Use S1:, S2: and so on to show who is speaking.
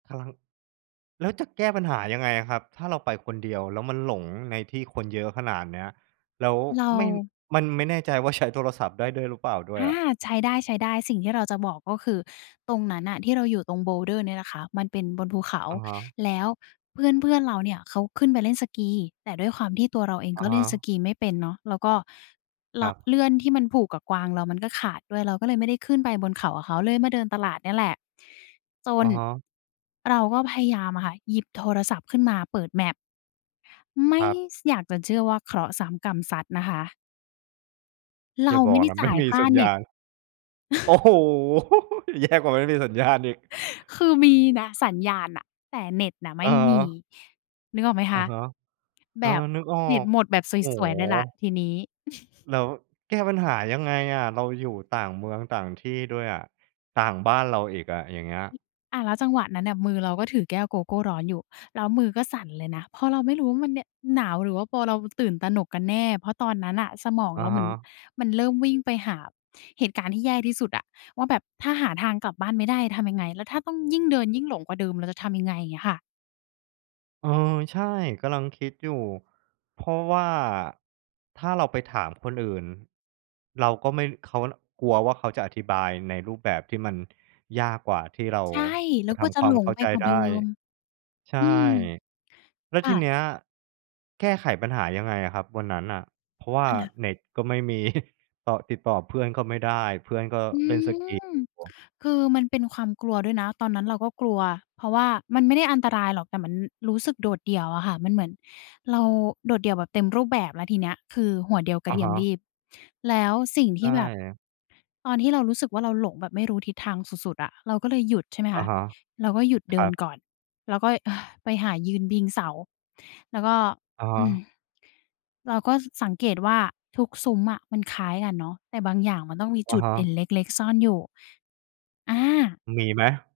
S1: ครับ แล้วจะแก้ปัญหายังไงอะครับ? ถ้าเราไปคนเดียว แล้วมันหลงในที่ คนเยอะขนาดเนี้ย แล้ว
S2: เร
S1: ไม่
S2: า
S1: มันไม่แน่ใจว่า ใช้ โทรศัพท์ได้ด้วยหรือเปล่าด้
S2: อ
S1: วย
S2: า
S1: อะ?
S2: ใช้ได้ ๆ สิ่งที่เราจะบอก ก็คือตรงนั้นน่ะที่เราอยู่ตรง Boulder เนี่ยนะคะ มันเป็นบนภูเขา
S1: อะฮะ
S2: แล้วเพื่อน ๆ เราเนี่ยเขาขึ้นไปเล่นสกี แต่ด้วยความที่ตัวเราเอง
S1: อ
S2: ก
S1: ะ
S2: ็
S1: ฮ
S2: เล่นส
S1: ะ
S2: กีไม่เป็นเนาะ แล้วก็ ล
S1: ครับ
S2: เลื่อนที่มันผูกกับกวางเรามันก็ขาดด้วย เราก็เลยไม่ได้ขึ้นไปบนเขากับเขา เลยมาเดินตลาดเนี่ยแหละ จ
S1: อ
S2: น
S1: ะฮะ
S2: เราก็พยายามอะค่ะ หยิบโทรศัพท์ขึ้นมาเปิด map ไม่
S1: ครับ
S2: ส อยากจะเชื่อว่า เคราะห์ซ้ำกรรมซัดนะคะ เร
S1: อย่
S2: า
S1: าบ
S2: ไม
S1: อ
S2: ่
S1: ก
S2: ได้
S1: นะ
S2: จ
S1: ไม
S2: ่
S1: ่
S2: าย
S1: มี
S2: ค่า
S1: สัญ
S2: เ
S1: ญ
S2: น็
S1: า
S2: ต
S1: ณ โอ้โฮ! แย่กว่าไม่มีสัญญาณอีก
S2: คือมีนะสัญญาณน่ะ แต่เน็ตน่ะไม
S1: อ
S2: ่
S1: ะฮ
S2: มี
S1: ะ
S2: นึกออกไหมค
S1: อะ
S2: ะ?
S1: ฮะ เอ
S2: แบ
S1: อ
S2: บ
S1: นึกออ
S2: เน็ต
S1: ก
S2: หมดแบบ
S1: โอ้
S2: ส
S1: โ
S2: วย ๆ เลยแหละ
S1: ฮ
S2: ทีนี้
S1: แล้วแก้ปัญหายังไงอะ? เราอยู่ต่างเมืองต่างที่ด้วยอะ ต่างบ้านเราอีกอะ อย่างเงี้ย
S2: อะ แล้วจังหวะนั้นเนี่ยมือเราก็ถือแก้วโกโก้ร้อนอยู่ แล้วมือก็สั่นเลยนะ เพราะเราไม่รู้ว่ามันเนี่ย หนาว หรือว่าพอเราตื่นตระหนกกันแน่ เพราะตอนนั้นน่ะสมอง
S1: อะ
S2: เราเห
S1: ฮ
S2: มือน
S1: ะ
S2: มันเริ่มวิ่งไปหาเหตุการณ์ที่แย่ที่สุดอะ ว่าแบบ ถ้าหาทางกลับบ้านไม่ได้ทำยังไง? แล้วถ้าต้อง ยิ่งเดินยิ่งหลงกว่าเดิม เราจะทำยังไง? เงี้ยค่ะ
S1: เออ ใช่ กำลังคิดอยู่ เพราะว่าถ้าเราไปถามคนอื่น เราก็ไม่ เขา ล กลัวว่าเขาจะอธิบายในรูปแบบที่มันยากกว่าที่เรา
S2: ใช่ แล
S1: จ
S2: ้
S1: ะ
S2: ว
S1: ท
S2: ก็จ
S1: ำ
S2: ะ
S1: คว
S2: ห
S1: า
S2: ล
S1: ม
S2: ง
S1: เข้า
S2: ไป
S1: ใจ
S2: กว่า
S1: ได
S2: เด
S1: ้
S2: ิม
S1: ใช่
S2: อืม
S1: แล้ว
S2: ค
S1: ท
S2: ่
S1: ี
S2: ะ
S1: เนี้ยแก้ไขปัญหายังไงอะครับวันนั้นน่ะ? เพราะว่า
S2: ค่ะ
S1: เน็ตก็ไม่ มี ต่อ ติดต่อเพื่อนก็ไม่ได้ เพื่อนก็
S2: อื
S1: เล่นสกี
S2: ม
S1: อยู่
S2: คือมันเป็นความกลัวด้วยนะ ตอนนั้นเราก็กลัว เพราะว่า มันไม่ได้อันตรายหรอก แต่มันรู้สึกโดดเดี่ยวอะค่ะ มันเหมือนเราโดดเดี่ยวแบบเต็มรูปแบบ แล้วทีเนี้ย คือหัวเดียวกร
S1: อ
S2: ะ
S1: ะ
S2: เที
S1: ฮ
S2: ยม
S1: ะ
S2: ลีบ แล้วสิ่ง
S1: ใ
S2: ท
S1: ช
S2: ี่แบบ
S1: ่
S2: ตอนที่เรารู้สึกว่า เราหลงแบบไม่รู้ทิศทางสุด ๆ อะ เราก็เลยหยุด ใช่ไหม
S1: อ
S2: ค
S1: ะ
S2: ะ
S1: ฮะ
S2: เราก็หยุดเ
S1: ค
S2: ด
S1: ร
S2: ิ
S1: ั
S2: น
S1: บ
S2: ก่อน แล้วก็ ไปหายืนพิง เสา แล้วก็
S1: อะฮ
S2: อืม
S1: ะ
S2: เราก็ ส สังเกตว่า ทุกซุ้มอะมันคล้ายกันเนาะ แต่บางอย่างมันต้องมี
S1: อ
S2: จ
S1: ะ
S2: ุด
S1: ฮ
S2: เด
S1: ะ
S2: ่นเล็ก ๆ ซ่อนอยู่ อา
S1: มีไหม?